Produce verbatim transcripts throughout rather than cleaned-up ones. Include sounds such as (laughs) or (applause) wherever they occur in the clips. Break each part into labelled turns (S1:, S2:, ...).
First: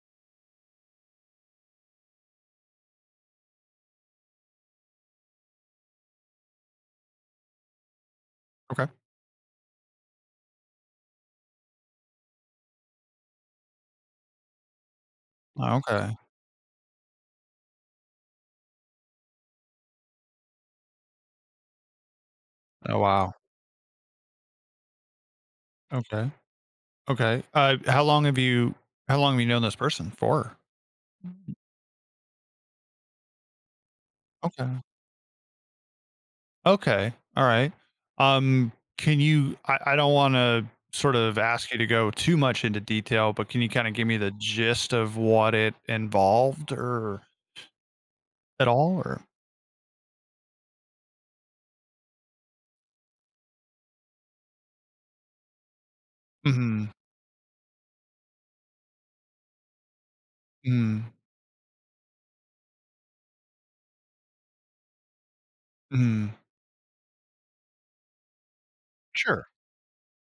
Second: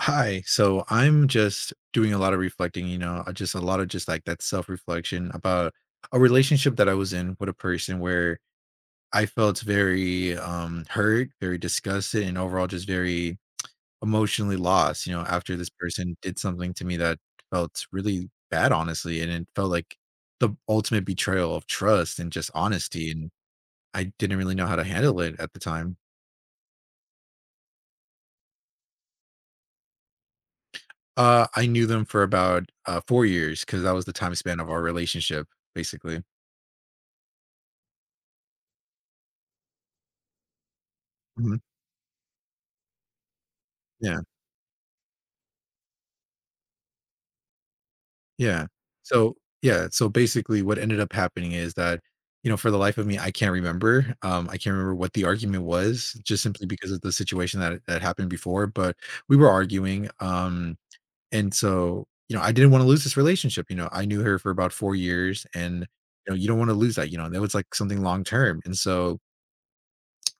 S1: Hi. So I'm just doing a lot of reflecting, you know, uh, just a lot of just like that self reflection about a relationship that I was in with a person where
S2: Okay.
S1: I felt very um hurt, very disgusted, and overall just very emotionally lost, you know, after this
S2: Oh, okay.
S1: person did something to me that felt really bad, honestly. And it felt like the ultimate betrayal of trust and just
S2: Oh,
S1: honesty. And
S2: wow.
S1: I didn't really know how to handle it at the time.
S2: Okay. Okay. Uh, how long have you how long have you known this person for?
S1: Uh, I knew them for about, uh, four years because that was the time span of our
S2: Okay.
S1: relationship, basically.
S2: Okay. All right. Um, can you I, I don't wanna sort of
S1: Mhm.
S2: ask you to go too much into detail, but can you kind of give me
S1: Yeah,
S2: the gist of what it involved or
S1: yeah.
S2: at all or.
S1: So yeah, so basically what ended up happening is that, you know, for the life of me, I can't remember, um, I can't remember what the argument was just simply
S2: Mhm.
S1: because of the situation that that happened before, but we were arguing, um,
S2: Hmm.
S1: and so, you know, I didn't wanna lose this relationship. You know, I knew her for about four years and, you
S2: Mhm.
S1: know, you don't wanna lose that. You know, that was, like, something long term, and so
S2: Sure.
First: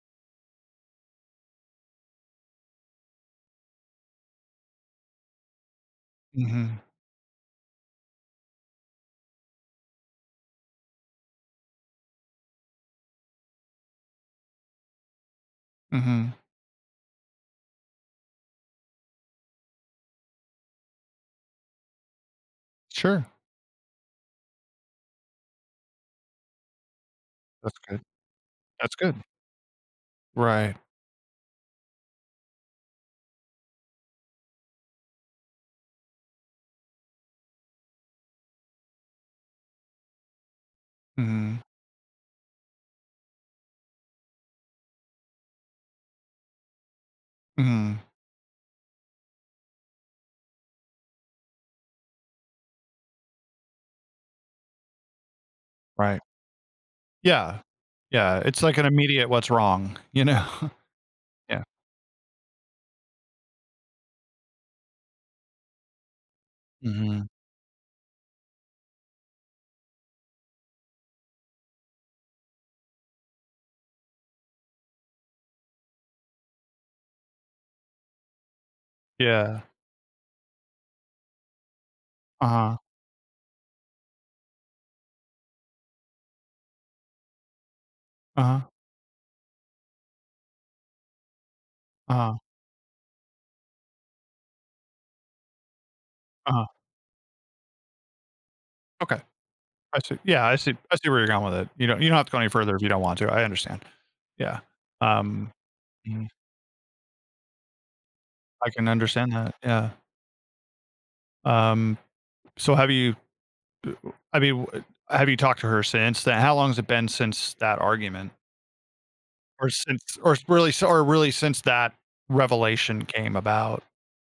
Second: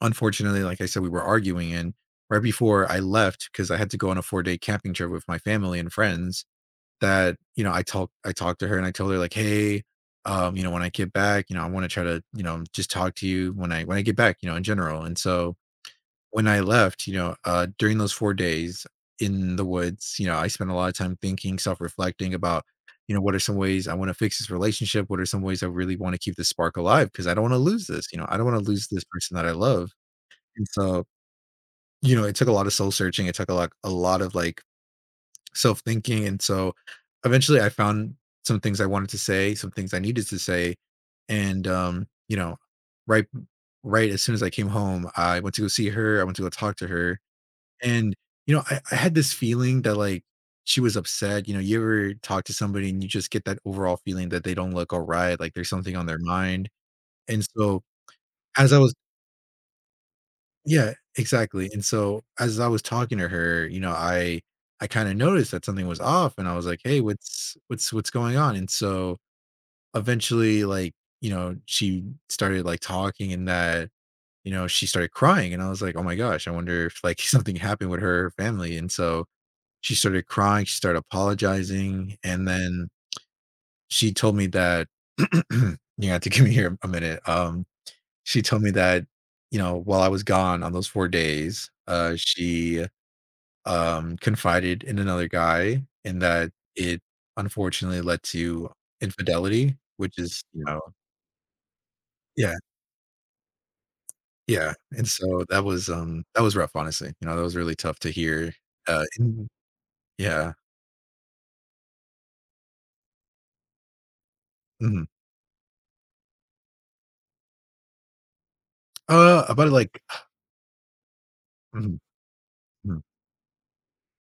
S1: unfortunately, like I said, we were arguing, and right before I left, because I had to go on a four-day camping trip with my family and friends,
S2: Mhm.
S1: that, you know, I talked I talked to her and I told her like, "Hey, um, you know, when I get back, you know, I wanna try to, you know, just talk to you when I when I get back, you know, in general." And so
S2: Mhm.
S1: when I left, you know, uh, during those four days in the woods, you know, I spent a lot of time thinking, self-reflecting about, you know,
S2: Sure.
S1: what are some ways I wanna fix this relationship? What are some ways I really wanna keep this spark alive? Because I don't wanna
S2: That's
S1: lose
S2: good.
S1: this. You know, I don't wanna lose
S2: That's
S1: this
S2: good.
S1: person that I love. And
S2: Right.
S1: so you know, it took a lot of soul searching. It took a lot, a lot of like self thinking. And so eventually I found some things I wanted to say, some things I needed to say.
S2: Mhm.
S1: And, um, you know, right, right as soon as I came home, I went to go see her. I went to go talk to her.
S2: Mhm.
S1: And, you know, I, I had this feeling that like she was upset. You know, you ever talk to somebody and you just get that overall feeling that they don't look all right, like there's something on their
S2: Right.
S1: mind. And
S2: Yeah.
S1: so
S2: Yeah, it's
S1: as
S2: like
S1: I
S2: an
S1: was
S2: immediate "What's wrong?" You know? (laughs)
S1: Yeah,
S2: Yeah.
S1: exactly, and so, as I was talking to her, you know, I I kinda noticed that something was off, and I was like, "Hey,
S2: Mhm.
S1: what's what's what's going on?" And so, eventually, like, you know, she started, like, talking and that, you know, she started crying, and I was like, "Oh my gosh, I wonder if, like, (laughs) something happened with her family," and so,
S2: Yeah.
S1: she started crying, she started apologizing, and
S2: Uh-huh.
S1: then she told me that (clears throat) you have to give me here a minute, um she told
S2: Uh-huh.
S1: me that, you know, while I was gone on those four days, uh,
S2: Uh-huh.
S1: she, um, confided in another guy and that
S2: Uh-huh.
S1: it unfortunately led to
S2: Okay.
S1: infidelity,
S2: I
S1: which
S2: see.
S1: is,
S2: Yeah, I
S1: you
S2: see
S1: know
S2: I see where you're going with it. You don't you don't have to go any
S1: Yeah,
S2: further if you don't want to. I understand. Yeah.
S1: yeah, and so
S2: Um,
S1: that was, um,
S2: mhm,
S1: that was rough, honestly, you know, that was really tough to hear,
S2: I can
S1: uh,
S2: understand
S1: and
S2: that. Yeah.
S1: Yeah,
S2: Um, so have you I mean, w
S1: mhm.
S2: have you talked to her since then? How long has it been since that argument?
S1: Uh, about,
S2: Or
S1: like
S2: since
S1: (clears throat)
S2: or really or really since that
S1: mhm, mhm,
S2: revelation came about?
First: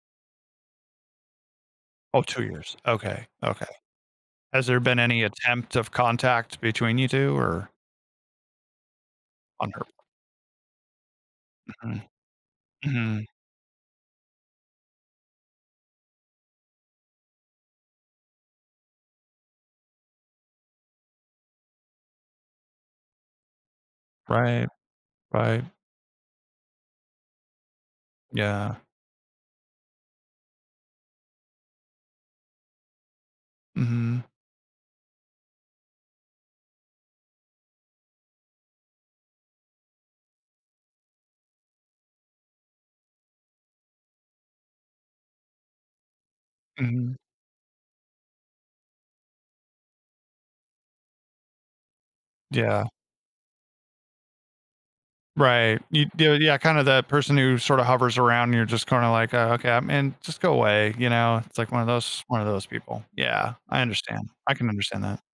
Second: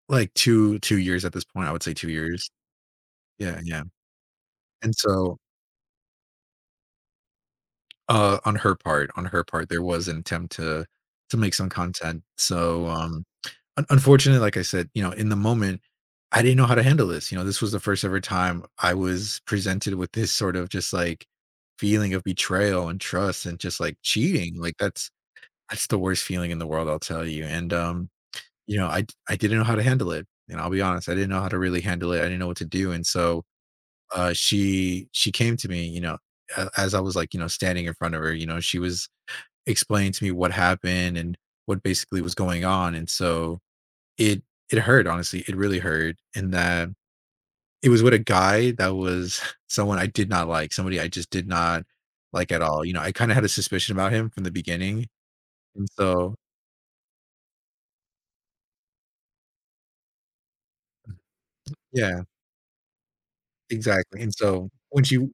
S1: like 2 2 years at this point, I would say two
S2: Oh, two
S1: years.
S2: years. Okay.
S1: Yeah,
S2: Okay.
S1: yeah,
S2: Has there
S1: and
S2: been any
S1: so
S2: attempt of contact between you two or
S1: Uh, on her part on her part,
S2: on
S1: there
S2: her,
S1: was an attempt to to make some
S2: mhm,
S1: content, so, um,
S2: mhm,
S1: un unfortunately, like I said, you know, in the moment, I didn't know how to handle this. You know, this was the first ever time I was presented with this sort of just, like, feeling of betrayal and trust and just, like, cheating,
S2: right,
S1: like, that's
S2: right,
S1: that's the worst feeling in the world, I'll tell you, and, um,
S2: yeah,
S1: you know, I d I didn't know how to handle it, and I'll be honest, I didn't know how to really handle it, I didn't know what to do, and so,
S2: mhm,
S1: uh, she she came to me, you know, a as I was, like, you know, standing in front of her, you know, she was explained to me what happened and what basically was going on. And so it it hurt, honestly. It really hurt. And that
S2: mhm,
S1: it was with a guy that was (laughs) someone I did not like, somebody I just did not like at all.
S2: yeah,
S1: You know, I kind of had a suspicion about him from the beginning.
S2: right,
S1: And
S2: you
S1: so
S2: do, yeah, kinda that person who sorta hovers around and you're just kinda like, "Oh, okay, I mean, just go away," you know, it's like one of
S1: yeah,
S2: those one of those people. Yeah, I
S1: exactly.
S2: understand,
S1: And
S2: I
S1: so
S2: can
S1: when
S2: understand that.
S1: she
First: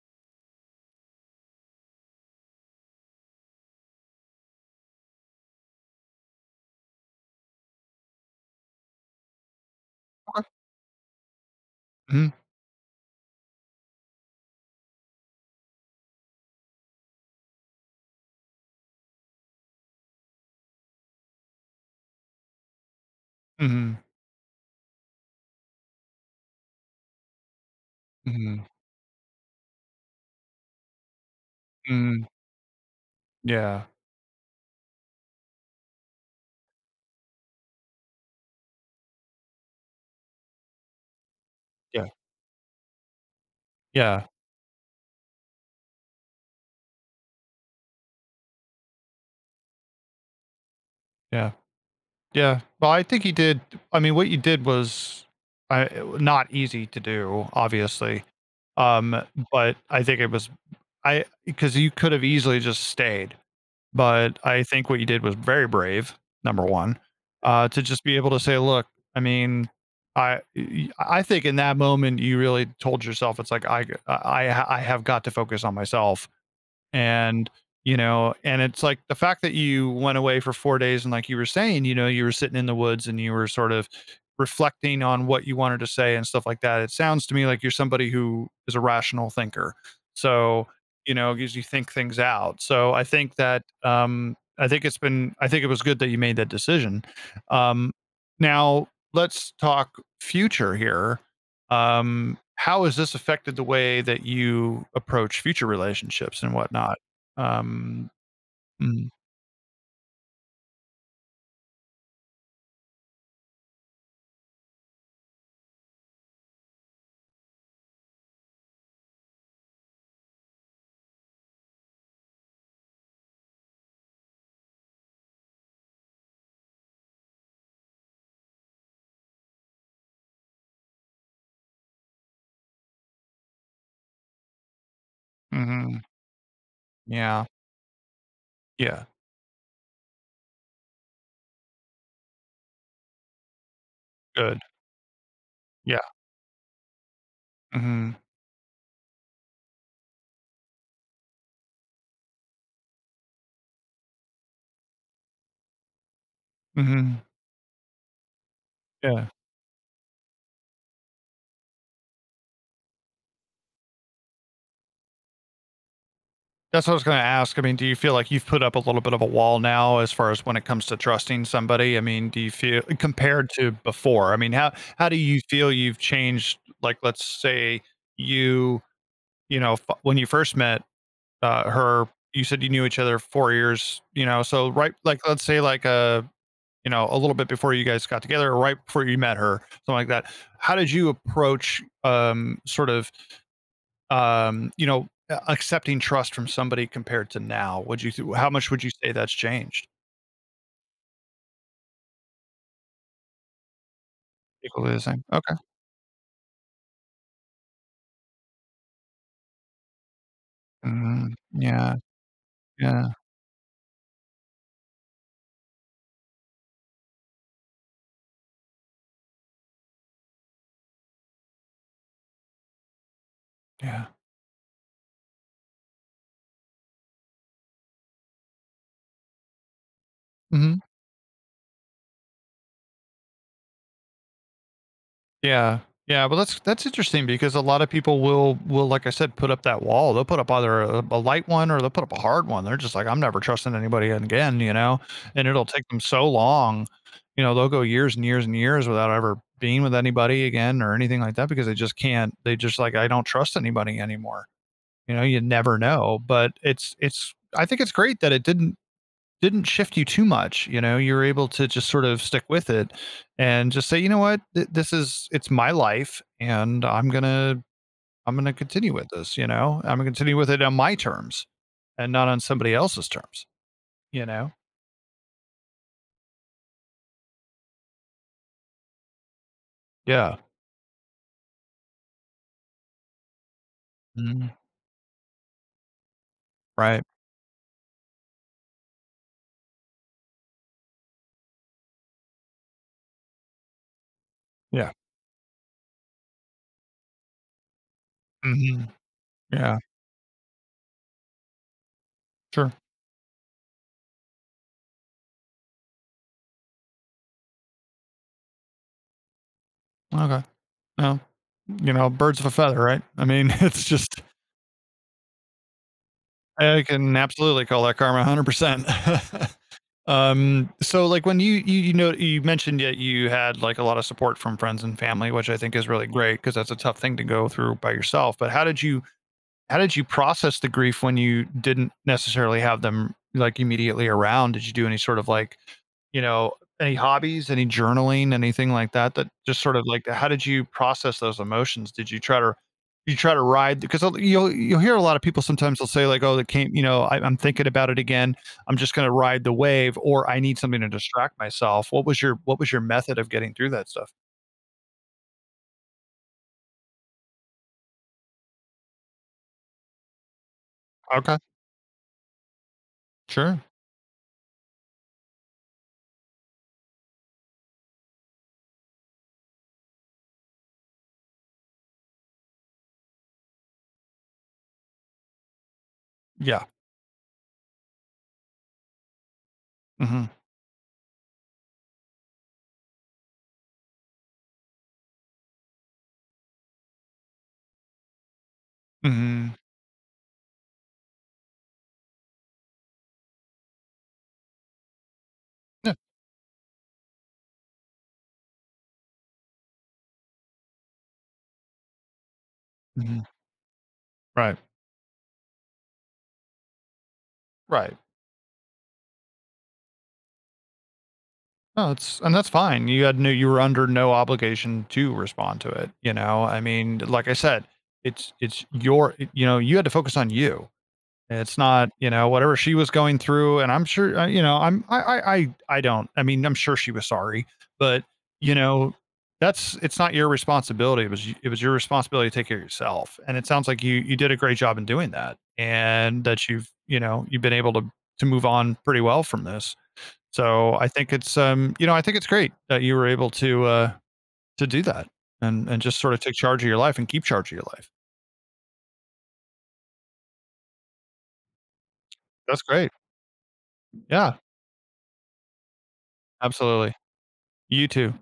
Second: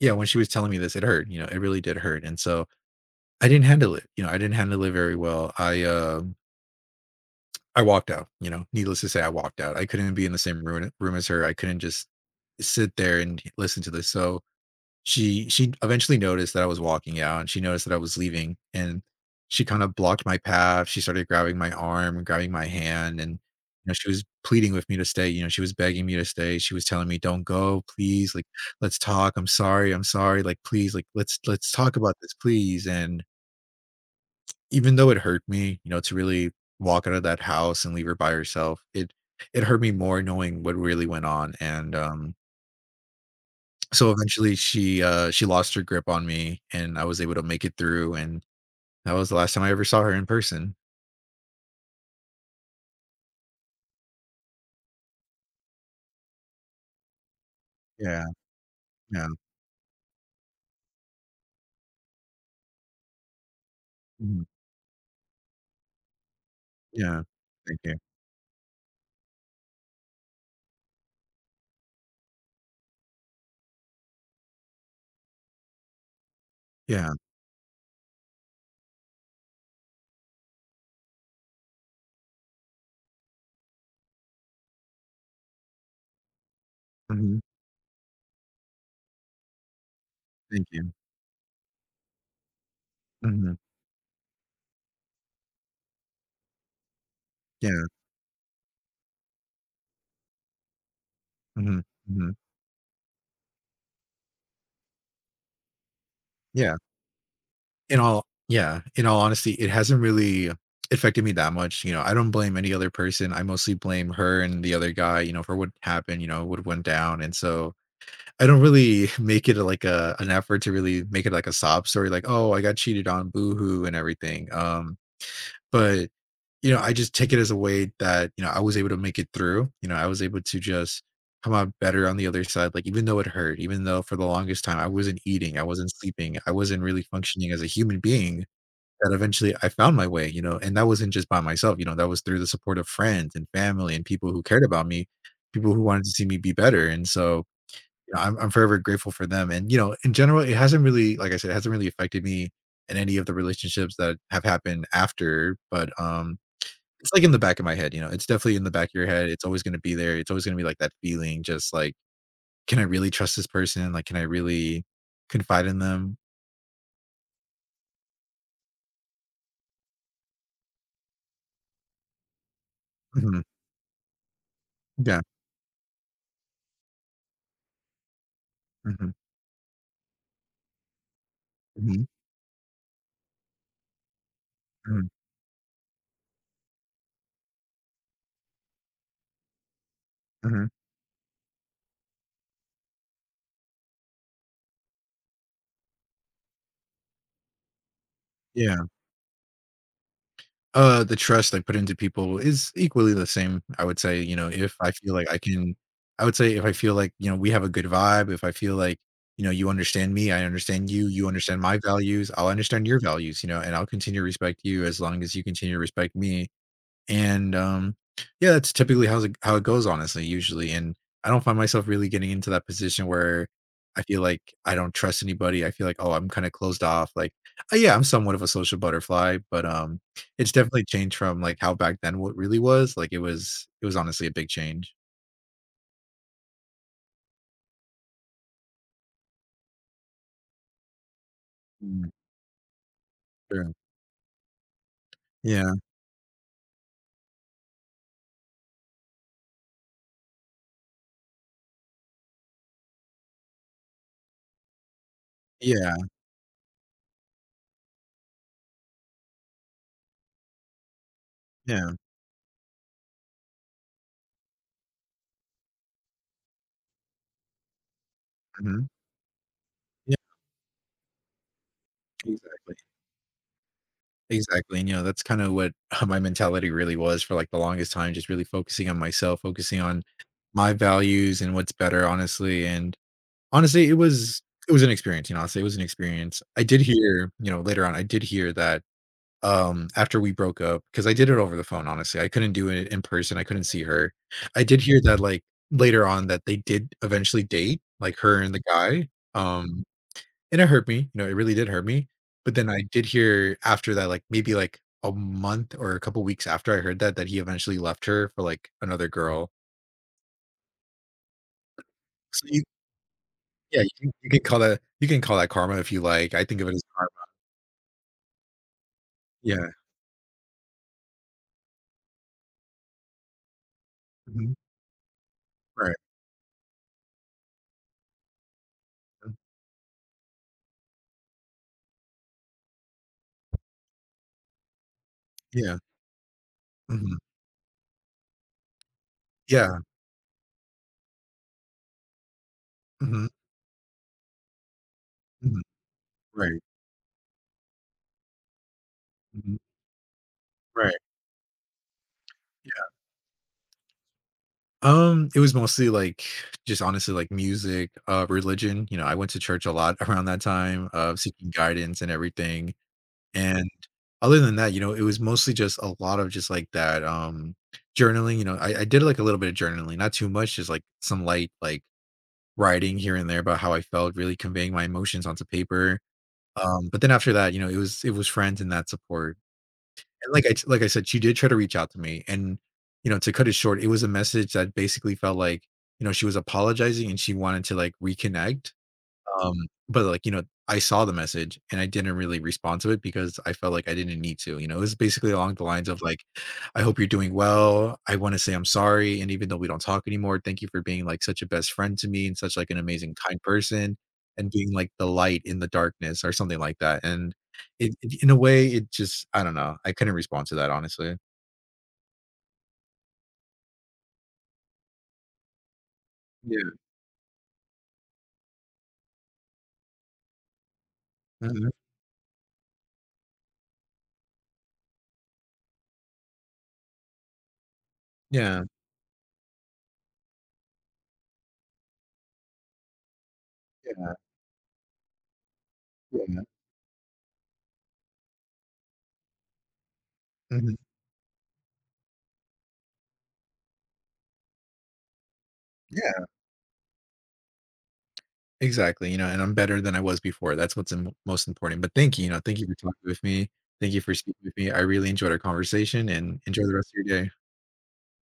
S1: yeah, when she was telling me this, it hurt, you know, it really did hurt. And so I didn't handle it. You know, I didn't handle it very well. I um I walked out. You know, needless to say, I walked out. I couldn't be in the
S2: Okay.
S1: same room, room as her. I couldn't just
S2: Mhm,
S1: sit there and listen to this. So she she eventually noticed that I was walking out and she noticed that I was leaving and she kind of blocked my path. She started grabbing my arm and grabbing my hand and you know
S2: mhm,
S1: she was pleading with me to stay. You know, she was begging me to stay. She was telling me, "Don't go, please. Like
S2: mhm,
S1: let's talk. I'm sorry. I'm sorry. Like please like let's let's talk about
S2: mhm,
S1: this, please." And
S2: yeah,
S1: even though it hurt me, you know, to really walk out of that house and leave her by herself, it it hurt me more knowing what really went on and
S2: yeah,
S1: um So
S2: yeah,
S1: eventually she, uh, she lost her grip on me and I was able to make it through, and that was the last time I ever saw her in person.
S2: yeah, yeah, well, I think he did. I mean, what you did was, I not easy to do,
S1: Yeah,
S2: obviously. Um,
S1: yeah,
S2: but I think it was. I Because you could have easily just stayed, but
S1: mhm,
S2: I think what you did was very brave, number one.
S1: yeah.
S2: Uh,
S1: Thank
S2: to
S1: you.
S2: just be able to say, "Look, I mean, I y I think in that moment, you really told yourself, it's like, I I I have got to focus on myself,
S1: Yeah,
S2: and you know, and it's like the fact that you went away for four days, and like you were saying, you know, you were sitting in the woods and you were sort of reflecting on what you wanted to say and stuff like that. It sounds to
S1: mhm,
S2: me like you're somebody who is a rational thinker,
S1: thank
S2: so
S1: you.
S2: you know, gives you think things out. So I think
S1: Mhm,
S2: that um I think it's been I think it was good that you made that decision.
S1: yeah,
S2: Um, now let's talk future here.
S1: mhm, mhm,
S2: um, how has this affected the way that you approach future relationships and
S1: yeah.
S2: whatnot?
S1: In
S2: Um,
S1: all yeah, in
S2: mm,
S1: all honesty, it hasn't really affected me that much. You know, I don't blame any other person, I mostly blame her and the other guy, you know, for what happened, you know, what went down, and so I don't really make it like a an effort to really make it like a sob story, like, "Oh, I got cheated on, boohoo, and everything." Um, but you know, I just take it as a way that you know I was able to make it through. You know, I was able to just come out better on the other side. Like, even though it hurt, even though for the longest time I wasn't eating, I wasn't
S2: mhm,
S1: sleeping, I wasn't really
S2: yeah,
S1: functioning as a human being.
S2: yeah,
S1: That eventually I found my way. You know, and that wasn't just by myself. You know, that was through the support of friends and family and people who
S2: good,
S1: cared about me, people who
S2: yeah,
S1: wanted to see me be better. And so
S2: hmm,
S1: I'm I'm forever grateful for them, and, you know, in general, it hasn't really like I said, it hasn't really affected me in any of the relationships that have happened after, but, um, it's,
S2: hmm,
S1: like, in the back of my head, you know? It's definitely in the back of your
S2: yeah.
S1: head, it's always gonna be there, it's always gonna be, like, that feeling just, like, "Can I really trust this person? Like, can I really confide in them?"
S2: That's what I was going to ask. I mean, do you feel like you've put up a little bit of a wall now as far as when it comes to trusting somebody? I mean, do you feel
S1: Mhm.
S2: compared to before? I mean, how how do
S1: Yeah.
S2: you feel you've changed? Like, let's say you
S1: Mhm.
S2: you know, f- when you first met, uh,
S1: Mhm.
S2: her, you said you knew each other four years, you know, so right,
S1: Mhm.
S2: like let's say like, uh you know, a little bit before you guys got together or right before you met her, something like that.
S1: Mhm.
S2: How did you approach, um, sort of, um, you know, a- accepting trust from somebody compared to now? Would you th- how much would
S1: Yeah.
S2: you say that's changed?
S1: Uh, the trust I put into people is equally the same, I would say. You know, if I
S2: Equally the
S1: feel
S2: same.
S1: like I
S2: Okay.
S1: can I would say if I feel like, you know, we have a good vibe, if I feel like, you know, you understand me, I understand you, you
S2: Mm,
S1: understand my
S2: yeah,
S1: values, I'll understand your
S2: yeah,
S1: values, you know, and I'll continue to respect you as long as you continue to respect me. And um, yeah, that's typically how it how it goes, honestly, usually. And I don't find myself really getting into that position where I
S2: yeah.
S1: feel like I don't trust anybody. I feel like, oh, I'm kind of closed off. Like, uh, yeah, I'm somewhat of a social butterfly, but um, it's
S2: Mhm.
S1: definitely changed from like how back then what really was. Like, it was it was honestly a big change.
S2: Yeah. Yeah, well, that's that's interesting because a lot of people will, will like I said, put up that wall. They'll put up either a, a light one, or they'll put
S1: Mm,
S2: up a hard one. They're just like, I'm never
S1: sure.
S2: trusting anybody again, you know. And it'll
S1: Yeah.
S2: take them so long, you know, they'll go years and years and years without ever being with anybody again or anything like that because they just can't. They just like, I don't trust anybody anymore. You know, you never
S1: Yeah.
S2: know, but it's it's I think it's great that it didn't didn't shift you too much. You know, you were able to just
S1: Yeah.
S2: sort of stick with it and just say, you know what? Th- this is, it's my life, and i'm gonna i'm gonna
S1: Mhm.
S2: continue with this, you know, I'm gonna
S1: Yeah.
S2: continue with it on my terms and not on somebody
S1: Exactly.
S2: else's terms, you know.
S1: Exactly, and, you know, that's kinda what, (laughs) my mentality really was for, like, the longest time, just really focusing on myself, focusing on
S2: Yeah.
S1: my values and what's better, honestly, and honestly, it was
S2: Mhm.
S1: it was an experience. You know, I say it was an experience. I did
S2: Right.
S1: hear, you know, later on, I did hear that, um, after we broke up because I did it over the phone, honestly, I couldn't do it in person, I couldn't see her. I did
S2: Yeah.
S1: hear that, like, later on that they did eventually date, like, her and the
S2: Hmm.
S1: guy,
S2: Yeah.
S1: um and it hurt me, you know, it really did hurt me, but then
S2: Sure.
S1: I did hear after that, like, maybe, like, a month or a couple weeks after I heard that, that he eventually left her for, like, another girl.
S2: Okay. No, you know, birds of
S1: So
S2: a
S1: you
S2: feather, right? I mean, (laughs)
S1: yeah,
S2: it's
S1: you can
S2: just,
S1: you can call that you can call that karma if you like, I think of it as
S2: I
S1: karma.
S2: can absolutely call that karma one hundred percent. (laughs)
S1: Yeah.
S2: Um, so like, when you, you, you know, you mentioned that you had like a lot of support
S1: Mhm.
S2: from friends and family, which I think is
S1: Right.
S2: really great because that's a tough thing to go through by yourself. But how did you
S1: Mm.
S2: how did you process the grief when you didn't necessarily have them like immediately around? Did you do any sort of like,
S1: Yeah.
S2: you know, any
S1: Mhm.
S2: hobbies, any journaling, anything like that, that just sort
S1: Yeah.
S2: of like, how did you process those emotions? Did you try to you
S1: Mhm.
S2: try to ride? Because I'll- you'll you'll hear a lot of people,
S1: Mhm.
S2: sometimes they'll say like, "Oh, that
S1: Right.
S2: came, you know, I, I'm thinking about it again. I'm just going to ride the
S1: Mhm.
S2: wave, or I need something to
S1: Right.
S2: distract myself." What was your What was
S1: Yeah.
S2: your method of getting through that stuff?
S1: Um, it was mostly, like, just honestly, like, music, uh, religion, you know, I went to church a lot (laughs) around that time, uh,
S2: Okay.
S1: seeking guidance and everything.
S2: Sure.
S1: And other than that, you know, it was mostly just a lot of just like that um journaling. You know, I, I did like a little bit of journaling, not too much, just like some light like writing here and there about how I felt, really conveying my emotions onto paper.
S2: Yeah.
S1: Um, but then after that, you know, it was it was friends and that support.
S2: Hmm.
S1: And like I t- like I said, she did try to reach out to me. And, you know, to cut it short, it was a message that basically felt like, you know, she was apologizing and she wanted to like reconnect um,
S2: Hmm.
S1: but, like, you know, I saw the message and I didn't really respond to it because I felt like I didn't need to, you know? It was basically along the lines
S2: Yeah.
S1: of, like, "I hope you're doing well. I wanna say I'm sorry, and even though we don't talk anymore, thank you for being, like, such a best friend to me and such, like, an amazing,
S2: Hmm.
S1: kind person, and
S2: Right.
S1: being, like, the light in the darkness," or something like that, and it
S2: Right.
S1: it in a way, it just I don't know. I couldn't respond to that, honestly.
S2: No, it's, and that's fine. You had no, you were under no obligation to respond to it, you know? I
S1: Yeah.
S2: mean, like I said, it's it's your, you know, you had to focus on you. It's
S1: Mhm.
S2: not, you know, whatever she was going through, and I'm sure, uh, you know, I'm I I I I don't. I mean, I'm sure she was sorry, but you
S1: Yeah.
S2: know, that's, it's not your responsibility. It was y- it was your responsibility to take care of yourself. And it sounds like you
S1: Yeah,
S2: you did a great job in doing that, and
S1: yeah.
S2: that you've, you know, you've been able to to move on pretty well from this.
S1: Mhm.
S2: So I think it's, um, you know, I think it's great that you were able to, uh, to do that, and and just sort of
S1: Yeah.
S2: take charge of your life and keep charge of your life.
S1: Exactly, you know, and I'm better than I was before. That's what's im most important, but thank you, you know, thank
S2: That's
S1: you for
S2: great.
S1: talking with me. Thank you for
S2: Yeah,
S1: speaking with me. I really enjoyed our conversation and enjoy the rest
S2: absolutely.
S1: of your day.
S2: You too.